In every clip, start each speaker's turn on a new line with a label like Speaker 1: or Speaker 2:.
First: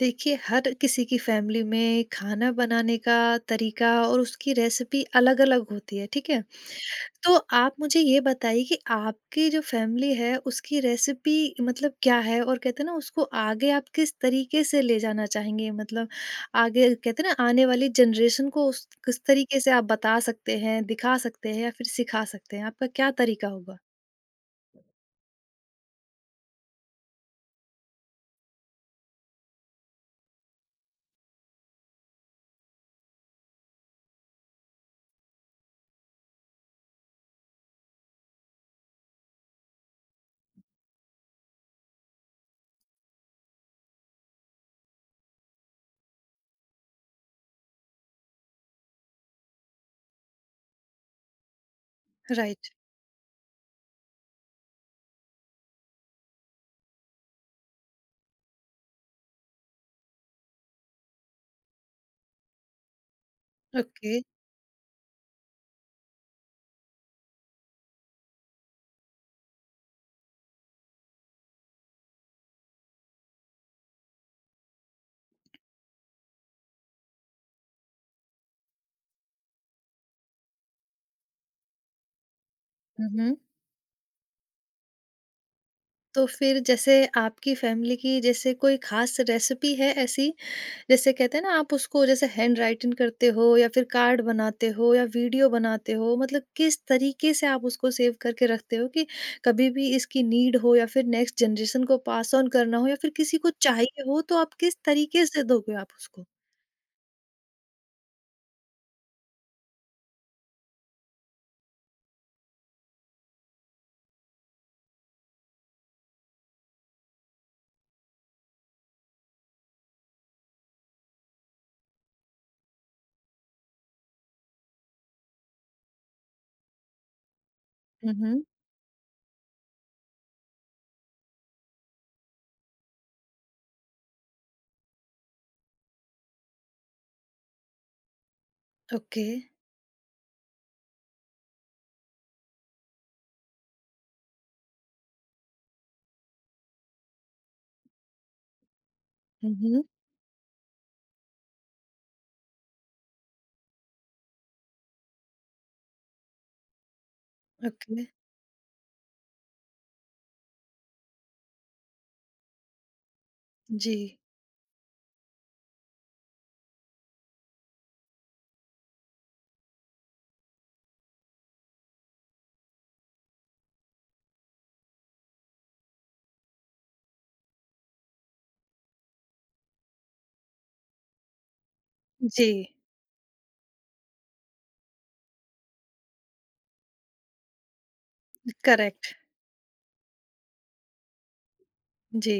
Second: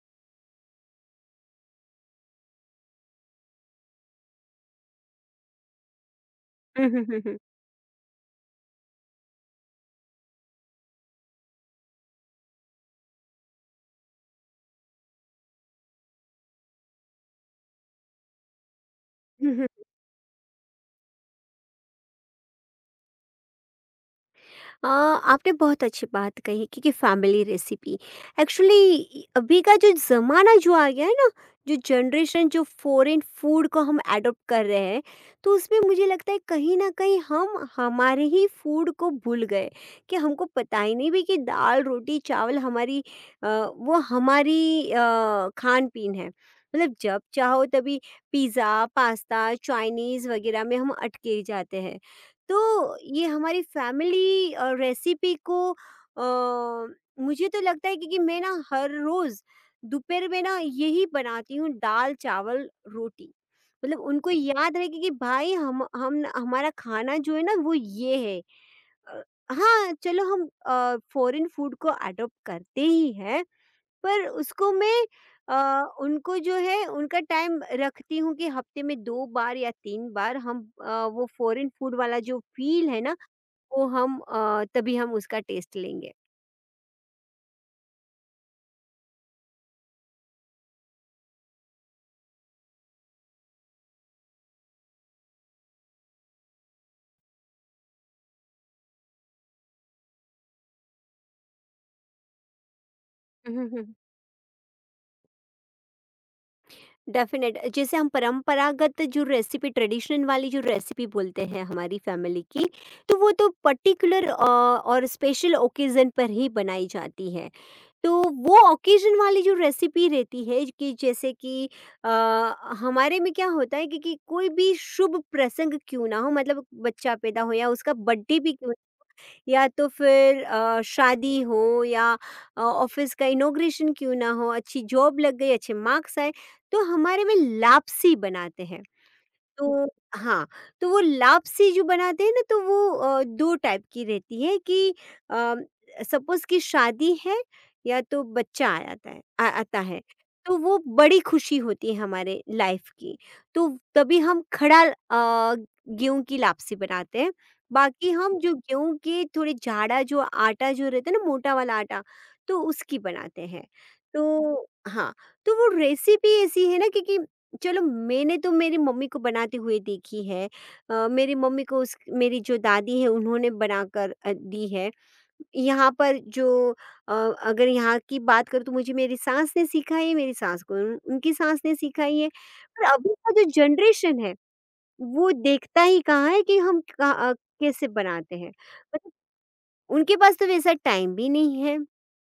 Speaker 1: देखिए, हर किसी की फैमिली में खाना बनाने का तरीका और उसकी रेसिपी अलग-अलग होती है, ठीक है?
Speaker 2: हुँ, हुँ, हुँ,
Speaker 1: तो
Speaker 2: हुँ।
Speaker 1: आप मुझे ये बताइए कि आपकी जो फैमिली है उसकी रेसिपी मतलब क्या है? और कहते हैं ना, उसको आगे आप किस तरीके से ले जाना चाहेंगे? मतलब आगे कहते हैं ना, आने वाली जनरेशन को उस किस
Speaker 2: हुँ,
Speaker 1: तरीके
Speaker 2: हुँ।
Speaker 1: से आप बता सकते हैं, दिखा सकते हैं या फिर सिखा सकते हैं? आपका क्या तरीका होगा?
Speaker 2: आपने बहुत अच्छी बात कही, क्योंकि फैमिली रेसिपी एक्चुअली अभी का जो ज़माना जो आ गया है ना, जो जनरेशन जो फ़ॉरेन फूड को हम एडॉप्ट कर रहे हैं, तो उसमें मुझे लगता है कहीं न कहीं हम हमारे ही फूड को भूल गए कि हमको पता ही नहीं भी कि दाल, रोटी, चावल अ, वो हमारी खान-पीन है। मतलब जब चाहो तभी पिज़्ज़ा, पास्ता, चाइनीज़ वगैरह में हम अटके जाते हैं।
Speaker 1: राइट,
Speaker 2: तो ये हमारी फैमिली रेसिपी को, मुझे तो लगता है कि मैं ना हर रोज़ दोपहर में ना यही बनाती हूँ, दाल, चावल, रोटी। मतलब
Speaker 1: ओके।
Speaker 2: उनको याद रहे कि भाई हम हमारा खाना जो है ना वो ये है। अ, हाँ, चलो हम फ़ॉरेन फ़ूड को अडॉप्ट करते ही हैं, पर उसको मैं उनको जो है उनका टाइम रखती हूँ कि हफ्ते में 2 बार या 3 बार हम वो फॉरेन फूड वाला जो फ़ील है
Speaker 1: हुँ,
Speaker 2: ना,
Speaker 1: हुँ।
Speaker 2: वो हम तभी हम उसका टेस्ट लेंगे।
Speaker 1: तो फिर जैसे आपकी फैमिली की जैसे कोई खास रेसिपी है ऐसी? जैसे कहते हैं ना, आप उसको जैसे हैंड राइटिंग करते हो या फिर कार्ड बनाते हो या वीडियो बनाते हो, मतलब किस तरीके से आप उसको सेव करके रखते हो कि कभी भी इसकी नीड हो या फिर नेक्स्ट जनरेशन को पास ऑन करना हो या फिर किसी को चाहिए हो तो आप किस तरीके से दोगे आप उसको?
Speaker 2: डेफिनेट, जैसे हम परंपरागत जो रेसिपी, ट्रेडिशनल वाली जो रेसिपी बोलते हैं हमारी फैमिली की, तो वो तो पर्टिकुलर और स्पेशल ओकेज़न पर ही बनाई जाती है। तो वो ओकेजन वाली जो रेसिपी रहती है, कि जैसे कि अ, हमारे में क्या होता है कि कोई भी शुभ प्रसंग क्यों ना हो, मतलब बच्चा पैदा हो या उसका
Speaker 1: हुँ,
Speaker 2: बर्थडे
Speaker 1: हुँ।
Speaker 2: भी क्यों, या तो फिर शादी हो या ऑफिस का इनॉग्रेशन क्यों ना हो, अच्छी जॉब लग गई, अच्छे मार्क्स आए, तो हमारे में लापसी बनाते हैं।
Speaker 1: ओके।
Speaker 2: तो हाँ, तो वो लापसी जो बनाते हैं ना, तो वो 2 टाइप की रहती है कि अ, सपोज़ कि शादी है या तो बच्चा आ जाता है, आ
Speaker 1: हुँ,
Speaker 2: आता
Speaker 1: हुँ।
Speaker 2: है, तो वो बड़ी खुशी होती है हमारे लाइफ़ की। तो तभी हम खड़ा गेहूँ की लापसी बनाते हैं।
Speaker 1: ओके।
Speaker 2: बाकी हम जो गेहूँ के थोड़े जाड़ा जो आटा जो रहता है ना, मोटा वाला आटा, तो उसकी बनाते हैं।
Speaker 1: जी।
Speaker 2: तो हाँ, तो वो रेसिपी ऐसी है ना, क्योंकि चलो मैंने तो मेरी मम्मी को बनाते हुए देखी है, मेरी मम्मी को उस, मेरी जो दादी है उन्होंने बनाकर दी है। यहाँ पर जो अगर यहाँ की बात करूँ, तो मुझे मेरी सास ने सिखाई है, मेरी सास को उनकी सास ने सिखाई है।
Speaker 1: जी,
Speaker 2: पर अभी का जो जनरेशन है वो देखता ही कहाँ है कि हम कैसे बनाते हैं। मतलब
Speaker 1: करेक्ट।
Speaker 2: उनके पास तो वैसा टाइम भी नहीं है,
Speaker 1: जी।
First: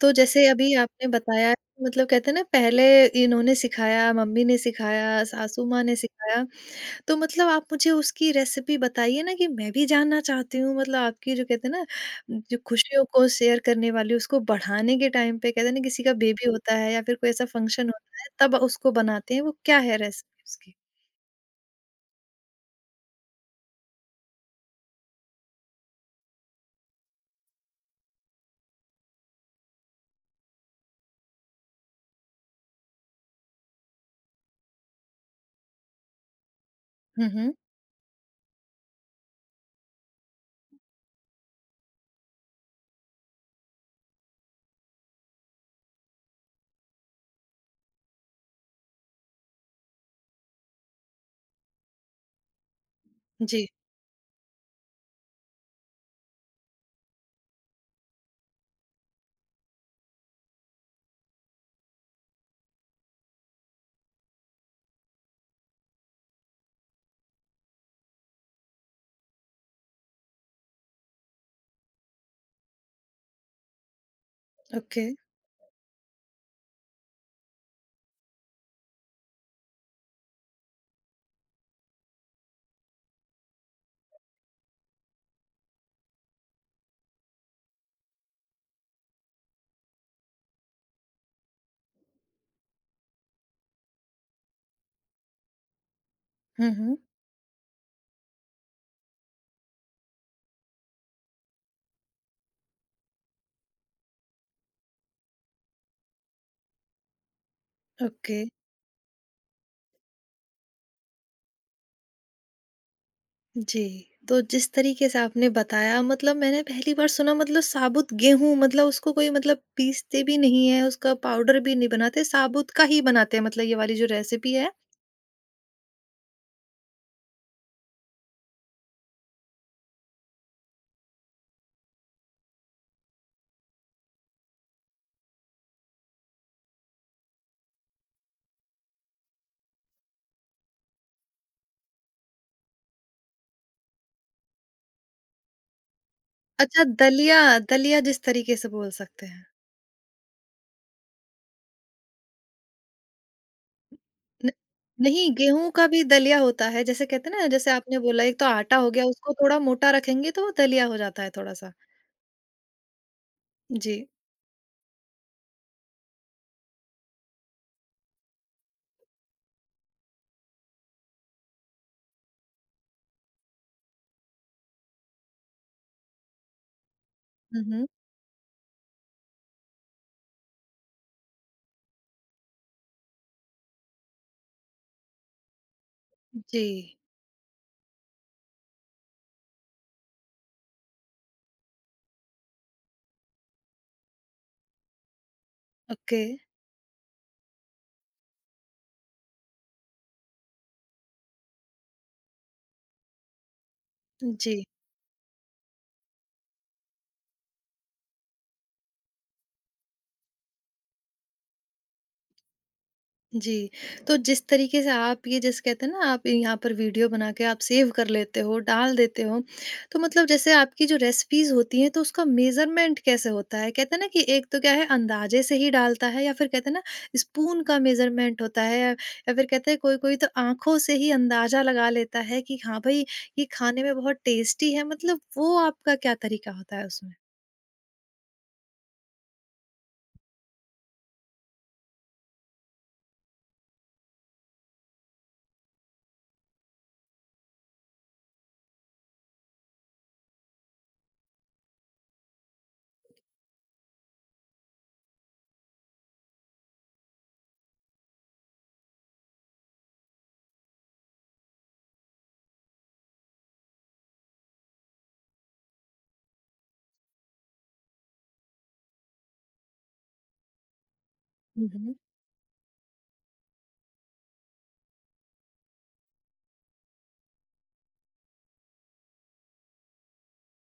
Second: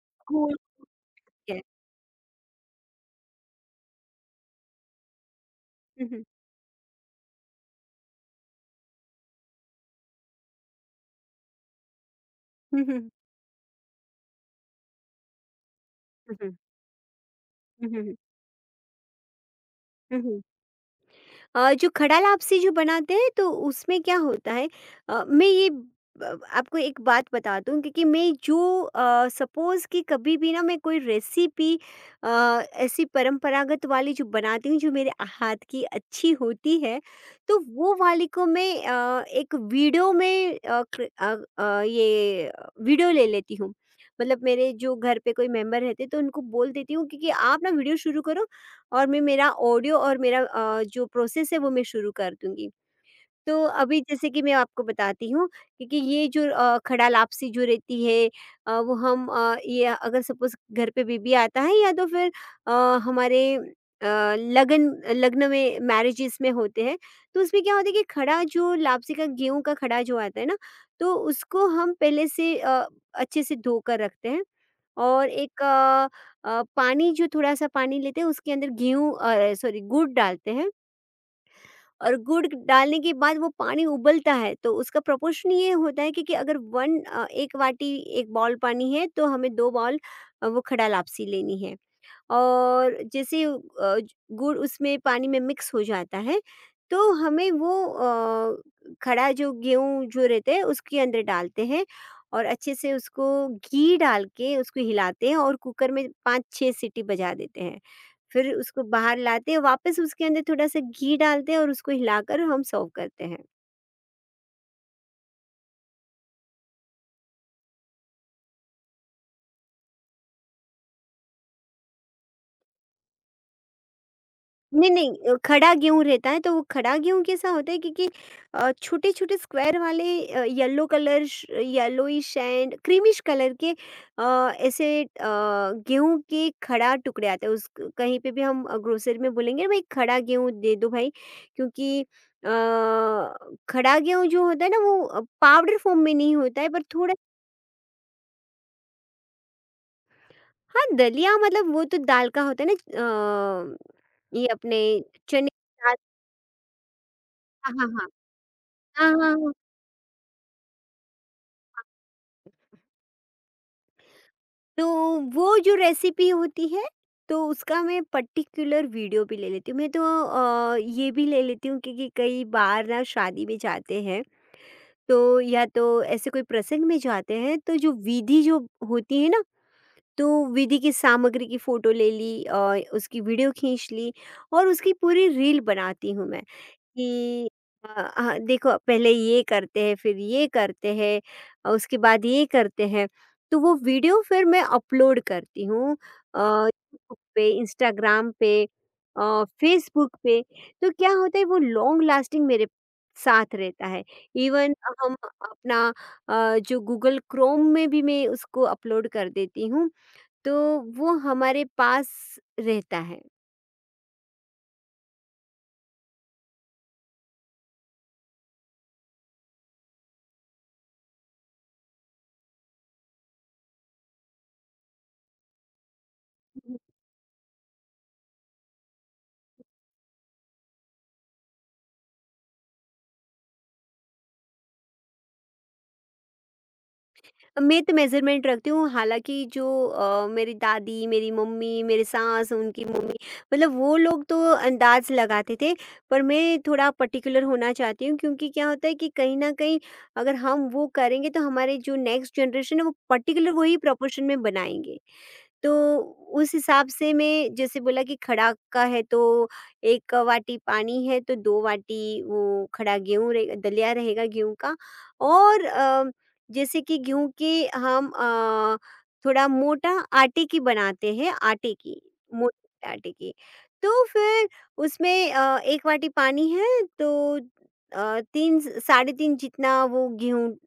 Speaker 1: तो जैसे
Speaker 2: स्कूल
Speaker 1: अभी आपने बताया,
Speaker 2: है।
Speaker 1: मतलब कहते हैं ना, पहले इन्होंने सिखाया, मम्मी ने सिखाया, सासू माँ ने
Speaker 2: हम्म, हम्म,
Speaker 1: सिखाया। तो मतलब आप मुझे उसकी रेसिपी बताइए ना, कि मैं भी जानना चाहती हूँ, मतलब आपकी जो कहते हैं ना, जो
Speaker 2: हम्म,
Speaker 1: खुशियों
Speaker 2: हम्म,
Speaker 1: को शेयर करने वाली उसको बढ़ाने के टाइम पे कहते हैं ना, किसी का बेबी
Speaker 2: हम्म,
Speaker 1: होता है या फिर कोई ऐसा फंक्शन
Speaker 2: हम्म,
Speaker 1: होता है तब उसको बनाते हैं, वो क्या है
Speaker 2: हम्म।
Speaker 1: रेसिपी उसकी?
Speaker 2: जो खड़ा लापसी जो बनाते हैं तो उसमें क्या होता है, मैं ये आपको एक बात बता दूं, क्योंकि मैं जो सपोज कि कभी भी ना मैं कोई रेसिपी अ, ऐसी परंपरागत वाली जो बनाती हूँ, जो मेरे हाथ की अच्छी होती है,
Speaker 1: हुँ, हुँ।
Speaker 2: तो वो वाली को मैं एक वीडियो में ये वीडियो ले लेती हूँ। मतलब मेरे जो घर पे कोई मेंबर रहते तो उनको बोल देती हूँ क्योंकि आप ना वीडियो शुरू करो और मैं मेरा ऑडियो और मेरा जो प्रोसेस है वो मैं शुरू कर दूँगी। तो
Speaker 1: जी।
Speaker 2: अभी जैसे कि मैं आपको बताती हूँ, क्योंकि ये जो खड़ा-लापसी जो रहती है, वो हम ये अगर सपोज़ घर पे बेबी आता है या तो फिर अ, हमारे लगन लग्न में, मैरिजेज़ में होते हैं, तो उसमें क्या होता है कि खड़ा जो लापसी का गेहूँ का खड़ा जो आता है ना, तो उसको हम पहले से अच्छे से धोकर रखते हैं
Speaker 1: ओके।
Speaker 2: और एक पानी, जो थोड़ा-सा पानी लेते हैं उसके अंदर गेहूँ सॉरी, गुड़ डालते हैं। और गुड़ डालने के बाद वो पानी उबलता है, तो उसका प्रोपोर्शन ये होता है कि अगर एक वाटी, एक बॉल पानी है, तो हमें दो बॉल वो खड़ा लापसी लेनी है। और जैसे गुड़ उसमें, पानी में मिक्स हो जाता है,
Speaker 1: हुँ, हुँ।
Speaker 2: तो हमें वो खड़ा जो गेहूं जो रहते हैं उसके अंदर डालते हैं और अच्छे से उसको घी डाल के उसको हिलाते हैं, और कुकर में पाँच छः सीटी बजा देते हैं।
Speaker 1: ओके।
Speaker 2: फिर उसको बाहर लाते हैं, वापस उसके अंदर थोड़ा सा घी डालते हैं और उसको हिलाकर हम सर्व करते हैं।
Speaker 1: जी, तो जिस तरीके से आपने बताया, मतलब मैंने पहली बार सुना, मतलब साबुत गेहूँ मतलब उसको कोई मतलब पीसते भी नहीं है, उसका पाउडर भी नहीं बनाते, साबुत का ही बनाते हैं मतलब ये वाली जो रेसिपी है।
Speaker 2: नहीं, नहीं, खड़ा गेहूँ रहता है, तो वो खड़ा गेहूँ कैसा होता है, क्योंकि छोटे-छोटे स्क्वायर वाले येलोइश एंड क्रीमिश कलर के अ, ऐसे गेहूँ के खड़ा टुकड़े आते हैं। उस, कहीं पे भी हम ग्रोसरी में बोलेंगे, भाई खड़ा गेहूँ दे दो भाई, क्योंकि अ, खड़ा गेहूँ जो होता है ना, वो पाउडर फॉर्म में नहीं होता है, पर
Speaker 1: अच्छा,
Speaker 2: थोड़ा।
Speaker 1: दलिया, दलिया जिस तरीके से बोल सकते हैं।
Speaker 2: हाँ, दलिया मतलब वो तो दाल का होता है ना, ये
Speaker 1: न
Speaker 2: अपने
Speaker 1: नहीं,
Speaker 2: चने की
Speaker 1: गेहूँ का
Speaker 2: दाल।
Speaker 1: भी दलिया होता है, जैसे कहते हैं ना, जैसे
Speaker 2: हाँ, हाँ,
Speaker 1: आपने
Speaker 2: हाँ।
Speaker 1: बोला एक तो आटा हो गया
Speaker 2: हाँ, हाँ,
Speaker 1: उसको
Speaker 2: हाँ।
Speaker 1: थोड़ा मोटा रखेंगे तो वो दलिया हो जाता है थोड़ा-सा। जी।
Speaker 2: तो वो जो रेसिपी होती है, तो उसका मैं पर्टिकुलर वीडियो भी ले लेती हूँ। मैं तो ये भी ले लेती हूँ, क्योंकि कई बार ना शादी में जाते हैं, तो या तो ऐसे कोई प्रसंग में जाते हैं,
Speaker 1: हुँ,
Speaker 2: तो
Speaker 1: हुँ।
Speaker 2: जो विधि जो होती है ना, तो विधि की सामग्री की फ़ोटो ले ली और उसकी वीडियो खींच ली, और उसकी पूरी रील बनाती हूँ मैं,
Speaker 1: जी,
Speaker 2: कि अ, हाँ, देखो पहले ये करते हैं, फिर ये करते हैं, उसके बाद ये करते हैं। तो वो वीडियो फिर मैं अपलोड करती हूँ,
Speaker 1: ओके।
Speaker 2: यूट्यूब पे, इंस्टाग्राम पे, फेसबुक पे। तो क्या होता है, वो लॉन्ग लास्टिंग मेरे साथ रहता है।
Speaker 1: जी।
Speaker 2: इवन हम अपना जो गूगल क्रोम में भी मैं उसको अपलोड कर देती हूँ, तो वो हमारे पास रहता है।
Speaker 1: जी, तो जिस तरीके से आप ये जैसे कहते हैं ना, आप यहाँ पर वीडियो बना के आप सेव कर लेते हो, डाल देते हो, तो मतलब जैसे आपकी जो रेसिपीज़ होती हैं तो उसका मेज़रमेंट कैसे होता है? कहते हैं ना, कि एक तो क्या है अंदाज़े से ही डालता है या फिर कहते हैं ना, स्पून का मेज़रमेंट होता है या फिर कहते हैं कोई-कोई तो आँखों से ही अंदाज़ा लगा लेता है कि हाँ भाई, ये खाने में बहुत टेस्टी है, मतलब वो आपका क्या तरीका होता है उसमें?
Speaker 2: मिड मेजरमेंट रखती हूँ, हालांकि जो मेरी दादी, मेरी मम्मी, मेरे सास, उनकी मम्मी, मतलब वो लोग तो अंदाज लगाते थे। पर मैं थोड़ा पर्टिकुलर होना चाहती हूँ, क्योंकि क्या होता है कि कहीं ना कहीं अगर हम वो करेंगे तो हमारे जो नेक्स्ट जनरेशन है वो पर्टिकुलर वही प्रोपोर्शन में बनाएंगे। तो उस हिसाब से मैं, जैसे बोला कि खड़ा का है, तो 1 वाटी पानी है, तो 2 वाटी वो खड़ा गेहूँ रहे, दलिया रहेगा गेहूँ का। और जैसे कि गेहूँ की हम थोड़ा मोटा आटे की बनाते हैं,
Speaker 1: हुँ,
Speaker 2: आटे
Speaker 1: हुँ।
Speaker 2: की, मोटे आटे की। तो फिर उसमें 1 वाटी पानी है, तो 3 साढ़े 3 जितना वो गेहूँ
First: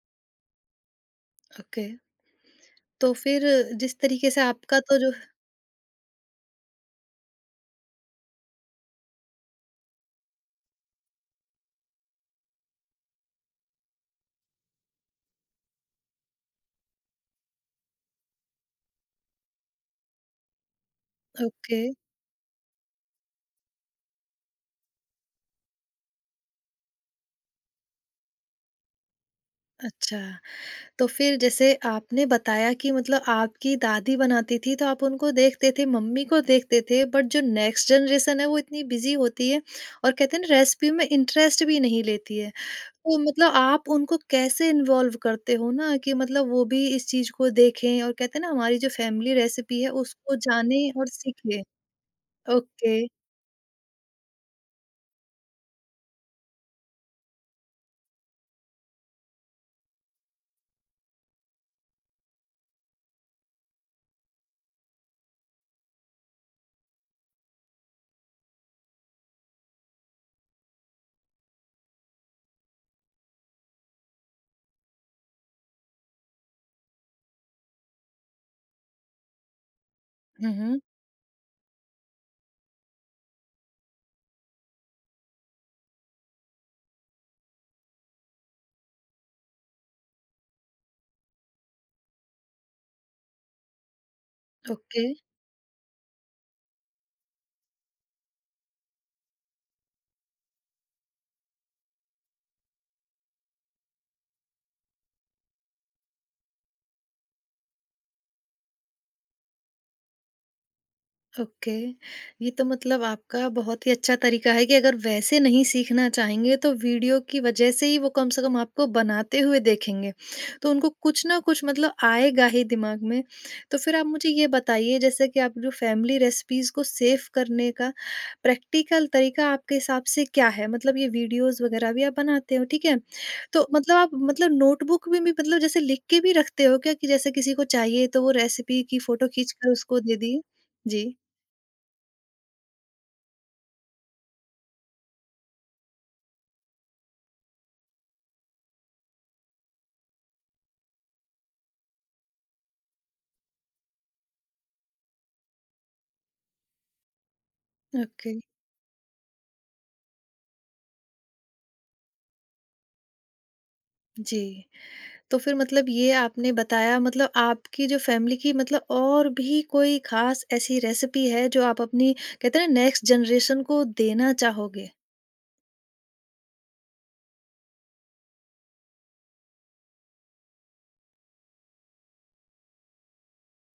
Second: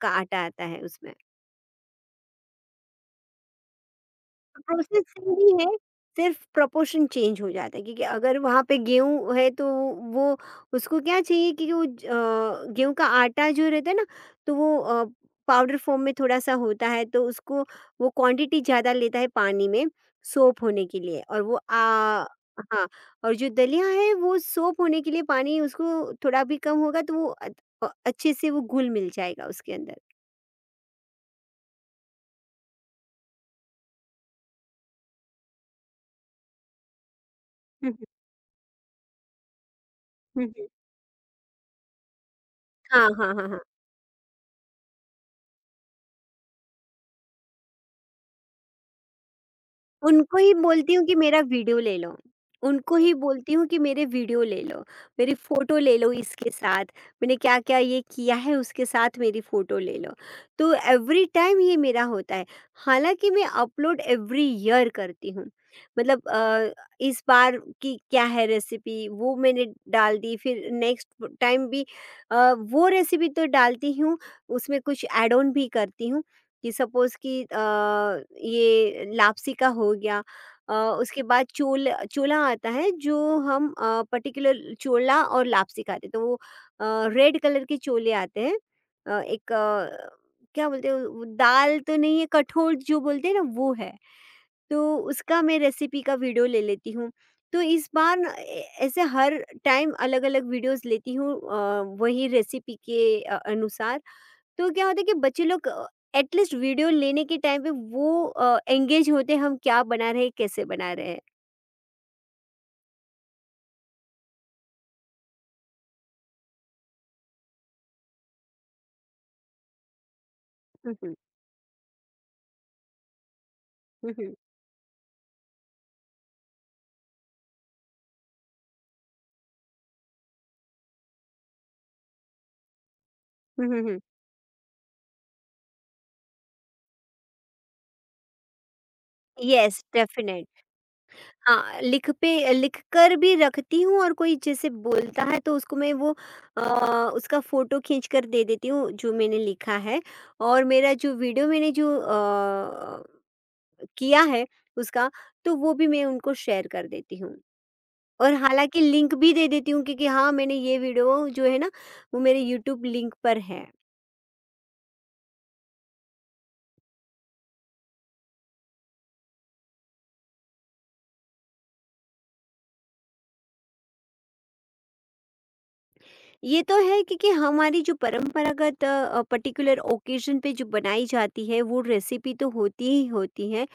Speaker 2: का आटा आता है उसमें।
Speaker 1: ओके, तो फिर जिस तरीके से आपका तो
Speaker 2: प्रोसेस
Speaker 1: जो
Speaker 2: सेम ही है, सिर्फ प्रपोर्शन चेंज हो जाता है, क्योंकि अगर वहाँ पे गेहूँ है तो वो, उसको क्या चाहिए कि वो गेहूँ का आटा जो रहता है ना, तो वो पाउडर फॉर्म में थोड़ा-सा होता है, तो उसको वो क्वांटिटी ज़्यादा लेता है पानी में सोप होने के लिए, और वो
Speaker 1: ओके,
Speaker 2: आ। हाँ, और जो दलिया है वो सोप होने के लिए पानी उसको थोड़ा भी कम होगा तो वो अच्छे से वो घुल-मिल जाएगा उसके अंदर।
Speaker 1: अच्छा। तो फिर जैसे आपने बताया कि मतलब आपकी दादी बनाती थी तो आप उनको देखते थे, मम्मी को देखते थे, बट जो नेक्स्ट
Speaker 2: हुँ, हुँ।
Speaker 1: जनरेशन है वो इतनी बिज़ी होती है और कहते हैं
Speaker 2: हुँ,
Speaker 1: ना,
Speaker 2: हुँ।
Speaker 1: रेसिपी में इंटरेस्ट भी नहीं लेती है।
Speaker 2: हाँ,
Speaker 1: तो
Speaker 2: हाँ, हाँ,
Speaker 1: मतलब
Speaker 2: हाँ।
Speaker 1: आप उनको कैसे इन्वॉल्व करते हो ना, कि मतलब वो भी इस चीज़ को देखें और कहते हैं ना, हमारी जो फैमिली रेसिपी है उसको
Speaker 2: उनको ही
Speaker 1: जानें
Speaker 2: बोलती हूँ
Speaker 1: और
Speaker 2: कि मेरा
Speaker 1: सीखें?
Speaker 2: वीडियो ले लो, उनको
Speaker 1: ओके।
Speaker 2: ही बोलती हूँ कि मेरे वीडियो ले लो, मेरी फ़ोटो ले लो इसके साथ, मैंने क्या-क्या ये किया है उसके साथ मेरी फ़ोटो ले लो। तो एवरी टाइम ये मेरा होता है, हालाँकि मैं अपलोड एवरी ईयर करती हूँ। मतलब इस बार की क्या है रेसिपी, वो मैंने डाल दी, फिर नेक्स्ट टाइम भी वो रेसिपी तो डालती हूँ, उसमें कुछ ऐड ऑन भी करती हूँ। कि सपोज़ कि ये लापसी का हो गया,
Speaker 1: हुँ,
Speaker 2: अ,
Speaker 1: हुँ।
Speaker 2: उसके बाद चोला आता है, जो हम पर्टिकुलर चोला और लापसी खाते हैं, तो वो रेड कलर के चोले आते हैं। एक क्या बोलते हैं, वो दाल तो नहीं है, कठोल जो बोलते हैं ना, वो है। तो
Speaker 1: ओके।
Speaker 2: उसका मैं रेसिपी का वीडियो ले लेती हूँ। तो इस बार ना ए ऐसे हर टाइम अलग-अलग वीडियोज़ लेती हूँ, वही रेसिपी के अनुसार। तो क्या होता है कि बच्चे लोग एटलीस्ट वीडियो लेने के टाइम पे वो एंगेज होते हैं, हम क्या बना रहे हैं, कैसे बना रहे हैं।
Speaker 1: ओके, ये तो मतलब आपका बहुत ही अच्छा तरीका है कि अगर वैसे नहीं सीखना चाहेंगे तो वीडियो की वजह से ही वो कम से कम आपको बनाते हुए देखेंगे, तो उनको
Speaker 2: हम्म, हम्म,
Speaker 1: कुछ ना कुछ मतलब आएगा ही दिमाग में। तो फिर आप मुझे
Speaker 2: हम्म,
Speaker 1: ये बताइए जैसे कि आप जो फैमिली रेसिपीज को सेव करने का प्रैक्टिकल तरीका आपके हिसाब से क्या है, मतलब ये वीडियोस वगैरह भी आप बनाते हो, ठीक है, तो
Speaker 2: हम्म,
Speaker 1: मतलब आप मतलब नोटबुक में भी मतलब जैसे लिख के भी रखते हो क्या कि जैसे किसी को चाहिए तो वो रेसिपी की फोटो खींच कर
Speaker 2: यस
Speaker 1: उसको दे दिए।
Speaker 2: डेफिनेट।
Speaker 1: जी।
Speaker 2: हाँ, लिख पे लिख कर भी रखती हूँ, और कोई जैसे बोलता है तो उसको मैं वो अ, उसका फोटो खींच कर दे देती हूँ, जो मैंने लिखा है, और मेरा जो वीडियो मैंने जो किया है उसका, तो वो भी मैं उनको शेयर कर देती हूँ।
Speaker 1: ओके,
Speaker 2: और हालाँकि लिंक भी दे देती हूँ, क्योंकि हाँ, मैंने ये वीडियो जो है ना, वो मेरे यूट्यूब लिंक पर है।
Speaker 1: जी। तो फिर मतलब ये आपने बताया, मतलब आपकी जो फ़ैमिली की, मतलब और भी कोई ख़ास ऐसी रेसिपी है जो आप अपनी कहते हैं ना, नेक्स्ट जनरेशन को देना चाहोगे?
Speaker 2: ये तो है, क्योंकि हमारी जो परंपरागत पर्टिकुलर ओकेज़न पे जो बनाई जाती है, वो रेसिपी तो होती ही होती है,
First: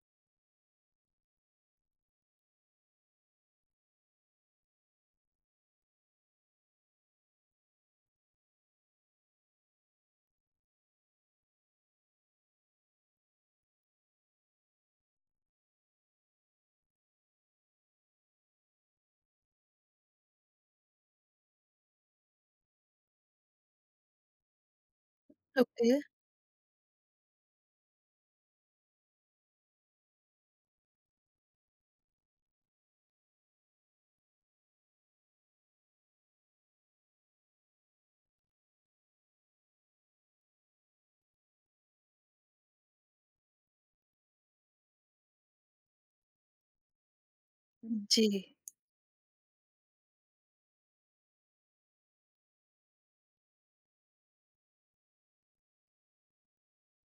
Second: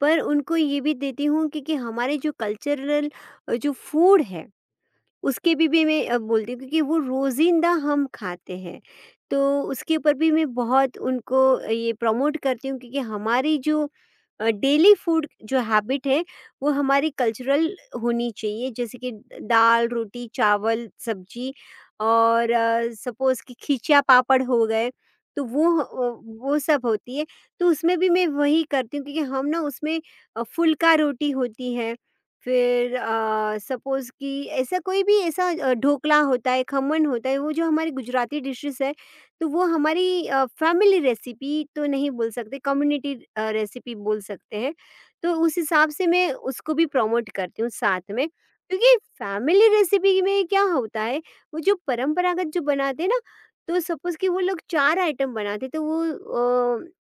Speaker 2: पर उनको ये भी देती हूँ, क्योंकि हमारे जो कल्चरल जो फूड है उसके भी मैं बोलती हूँ, क्योंकि वो रोज़िंदा हम खाते हैं। तो उसके ऊपर भी मैं बहुत उनको ये प्रमोट करती हूँ, क्योंकि हमारी जो डेली फूड जो हैबिट है वो हमारी कल्चरल होनी चाहिए, जैसे कि दाल, रोटी, चावल, सब्ज़ी और सपोज़ कि खिचिया पापड़ हो गए, तो वो
Speaker 1: ओके,
Speaker 2: वो सब होती है। तो उसमें भी मैं वही करती हूँ, क्योंकि हम ना उसमें फुल्का रोटी होती है, फिर सपोज़ कि ऐसा कोई भी ऐसा ढोकला होता है, खमन होता है, वो जो हमारी गुजराती डिशेज़ है, तो वो हमारी फैमिली रेसिपी तो नहीं बोल सकते, कम्युनिटी रेसिपी बोल सकते हैं। तो उस हिसाब से मैं उसको भी प्रमोट करती हूँ साथ
Speaker 1: जी,
Speaker 2: में, क्योंकि फैमिली रेसिपी में क्या होता है, वो जो परंपरागत जो बनाते हैं ना, तो सपोज़ कि वो लोग 4 आइटम बनाते हैं, तो वो अ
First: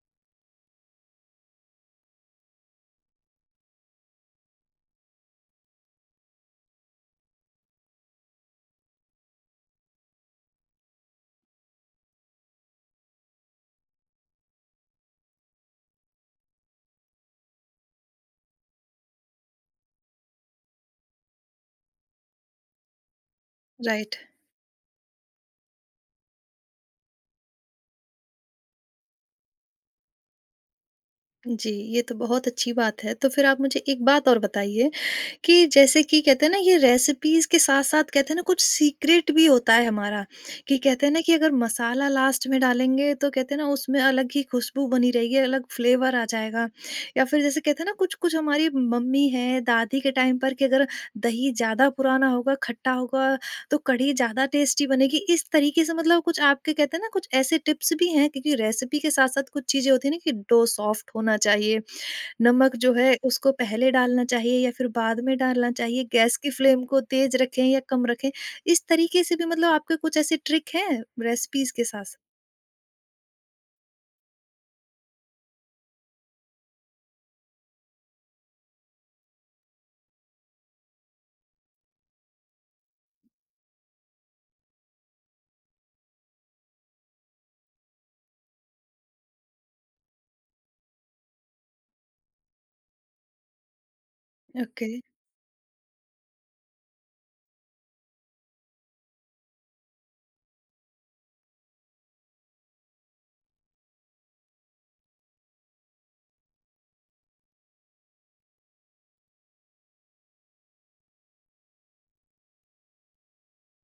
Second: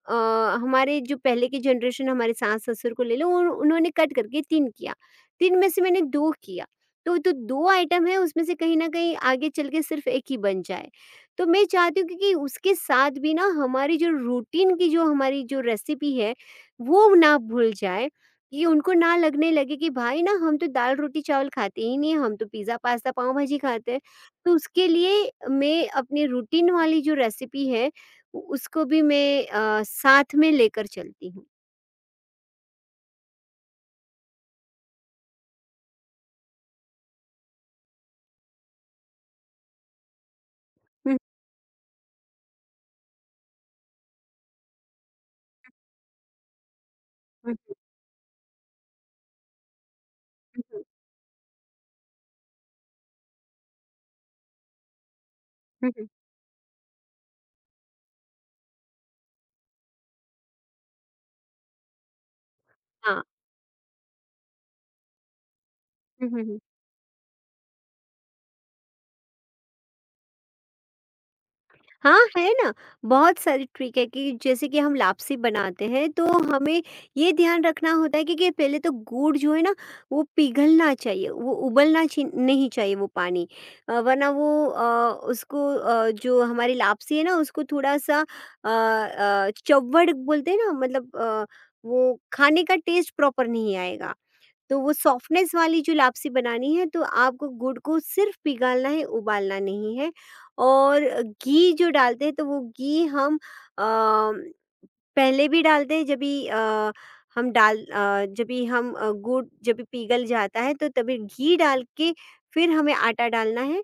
Speaker 2: अ, हमारे जो पहले की जनरेशन, हमारे सास-ससुर को ले लो, उन उन्होंने कट करके 3 किया। 3 में से मैंने 2 किया, तो जो 2 आइटम है उसमें से कहीं न कहीं आगे चल के सिर्फ़ 1 ही बन जाए। तो मैं चाहती हूँ कि उसके साथ भी ना हमारी जो रूटीन की जो हमारी जो रेसिपी है, वो ना भूल जाए, कि उनको ना लगने लगे कि भाई ना हम तो दाल-रोटी चावल खाते ही नहीं हैं, हम तो पिज़्ज़ा, पास्ता, पाव-भाजी खाते हैं।
Speaker 1: राइट।
Speaker 2: तो उसके लिए मैं अपनी रूटीन वाली जो रेसिपी है, उ उसको भी मैं साथ में लेकर चलती हूँ।
Speaker 1: जी, ये तो बहुत अच्छी बात है। तो फिर आप मुझे एक बात और बताइए कि जैसे कि कहते हैं ना, ये रेसिपीज़ के साथ-साथ कहते हैं ना, कुछ सीक्रेट भी होता है हमारा, कि कहते हैं
Speaker 2: हुँ,
Speaker 1: ना, कि अगर मसाला लास्ट में डालेंगे तो कहते हैं ना, उसमें अलग ही खुशबू बनी रहेगी, अलग फ्लेवर आ जाएगा। या फिर
Speaker 2: हुँ,
Speaker 1: जैसे कहते हैं ना, कुछ-कुछ हमारी मम्मी है, दादी के टाइम पर
Speaker 2: हुँ,
Speaker 1: कि
Speaker 2: हुँ,
Speaker 1: अगर दही ज़्यादा पुराना होगा, खट्टा होगा, तो कढ़ी ज़्यादा टेस्टी बनेगी। इस तरीके
Speaker 2: हुँ,
Speaker 1: से
Speaker 2: हुँ।
Speaker 1: मतलब कुछ आपके कहते हैं ना, कुछ ऐसे टिप्स भी हैं क्योंकि रेसिपी के साथ-साथ कुछ चीज़ें होती हैं ना, कि डो सॉफ्ट होना चाहिए, नमक जो है
Speaker 2: हाँ।
Speaker 1: उसको पहले डालना चाहिए या फिर बाद में डालना चाहिए?
Speaker 2: हुँ,
Speaker 1: गैस
Speaker 2: हुँ,
Speaker 1: की
Speaker 2: हुँ।
Speaker 1: फ्लेम को तेज़ रखें या कम रखें? इस तरीके से भी मतलब आपके कुछ ऐसे ट्रिक हैं रेसिपीज़ के साथ-साथ?
Speaker 2: हाँ, है ना, बहुत सारी ट्रिक है कि जैसे कि हम लापसी बनाते हैं, तो हमें ये ध्यान रखना होता है कि पहले तो गुड़ जो है ना, वो पिघलना चाहिए, वो उबलना ची नहीं चाहिए वो पानी, वरना वो उसको, जो हमारी लापसी है ना उसको थोड़ा-सा चव्वड़ बोलते हैं ना, मतलब वो खाने का टेस्ट प्रॉपर नहीं आएगा। तो
Speaker 1: ओके।
Speaker 2: वो सॉफ्टनेस वाली जो लापसी बनानी है, तो आपको गुड़ को सिर्फ पिघालना है, उबालना नहीं है। और घी जो डालते हैं तो वो घी हम अ, पहले भी डालते हैं, जब भी जब भी हम गुड़ जब भी पिघल जाता है तो तभी घी डाल के फिर हमें आटा डालना है।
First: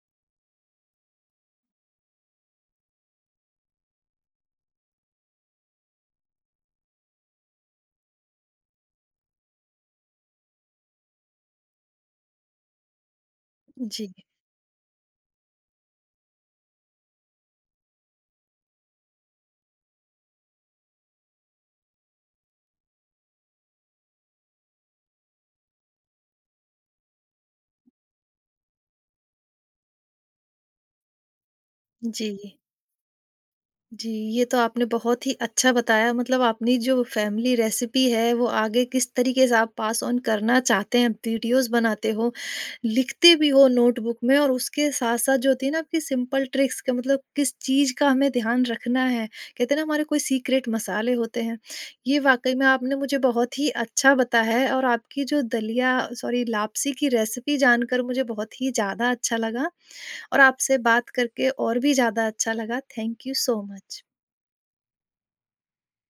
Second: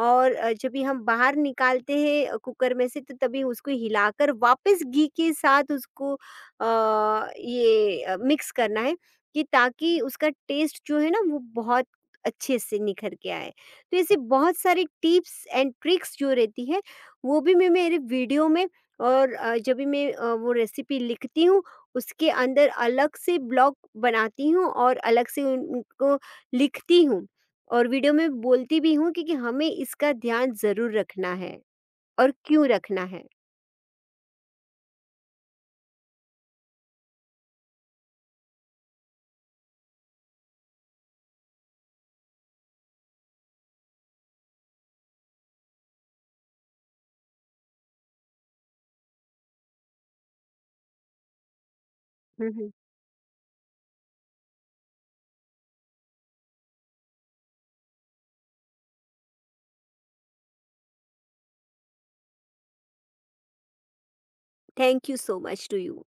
Speaker 2: और जब भी हम बाहर निकालते हैं कुकर में से, तो तभी उसको हिलाकर वापस घी के साथ उसको मिक्स करना है, कि ताकि उसका टेस्ट जो है ना वो बहुत अच्छे से निखर के आए। तो
Speaker 1: जी,
Speaker 2: ऐसे बहुत सारी टिप्स एंड ट्रिक्स जो रहती है वो भी मैं मेरे वीडियो में, और जब भी मैं वो रेसिपी लिखती हूँ, उसके अंदर अलग से ब्लॉग बनाती हूँ और अलग से उनको लिखती हूँ, और वीडियो में बोलती भी हूँ कि हमें इसका ध्यान ज़रूर रखना है
Speaker 1: जी।
Speaker 2: और क्यों रखना है।
Speaker 1: जी, ये तो आपने बहुत ही अच्छा बताया, मतलब आपने जो फैमिली रेसिपी है वो आगे किस तरीके से आप पास ऑन करना चाहते हैं, वीडियोस बनाते हो, लिखते भी हो नोटबुक में, और उसके साथ-साथ जो होती है ना, आपकी सिंपल ट्रिक्स का मतलब किस चीज़ का हमें ध्यान रखना है, कहते हैं ना, हमारे कोई सीक्रेट मसाले होते हैं। ये वाक़ई में आपने मुझे बहुत ही अच्छा बताया है और आपकी जो दलिया सॉरी लापसी की रेसिपी जानकर मुझे बहुत ही ज़्यादा अच्छा लगा और आपसे बात करके और भी ज़्यादा अच्छा लगा। Thank you so much.
Speaker 2: Thank you so much to you.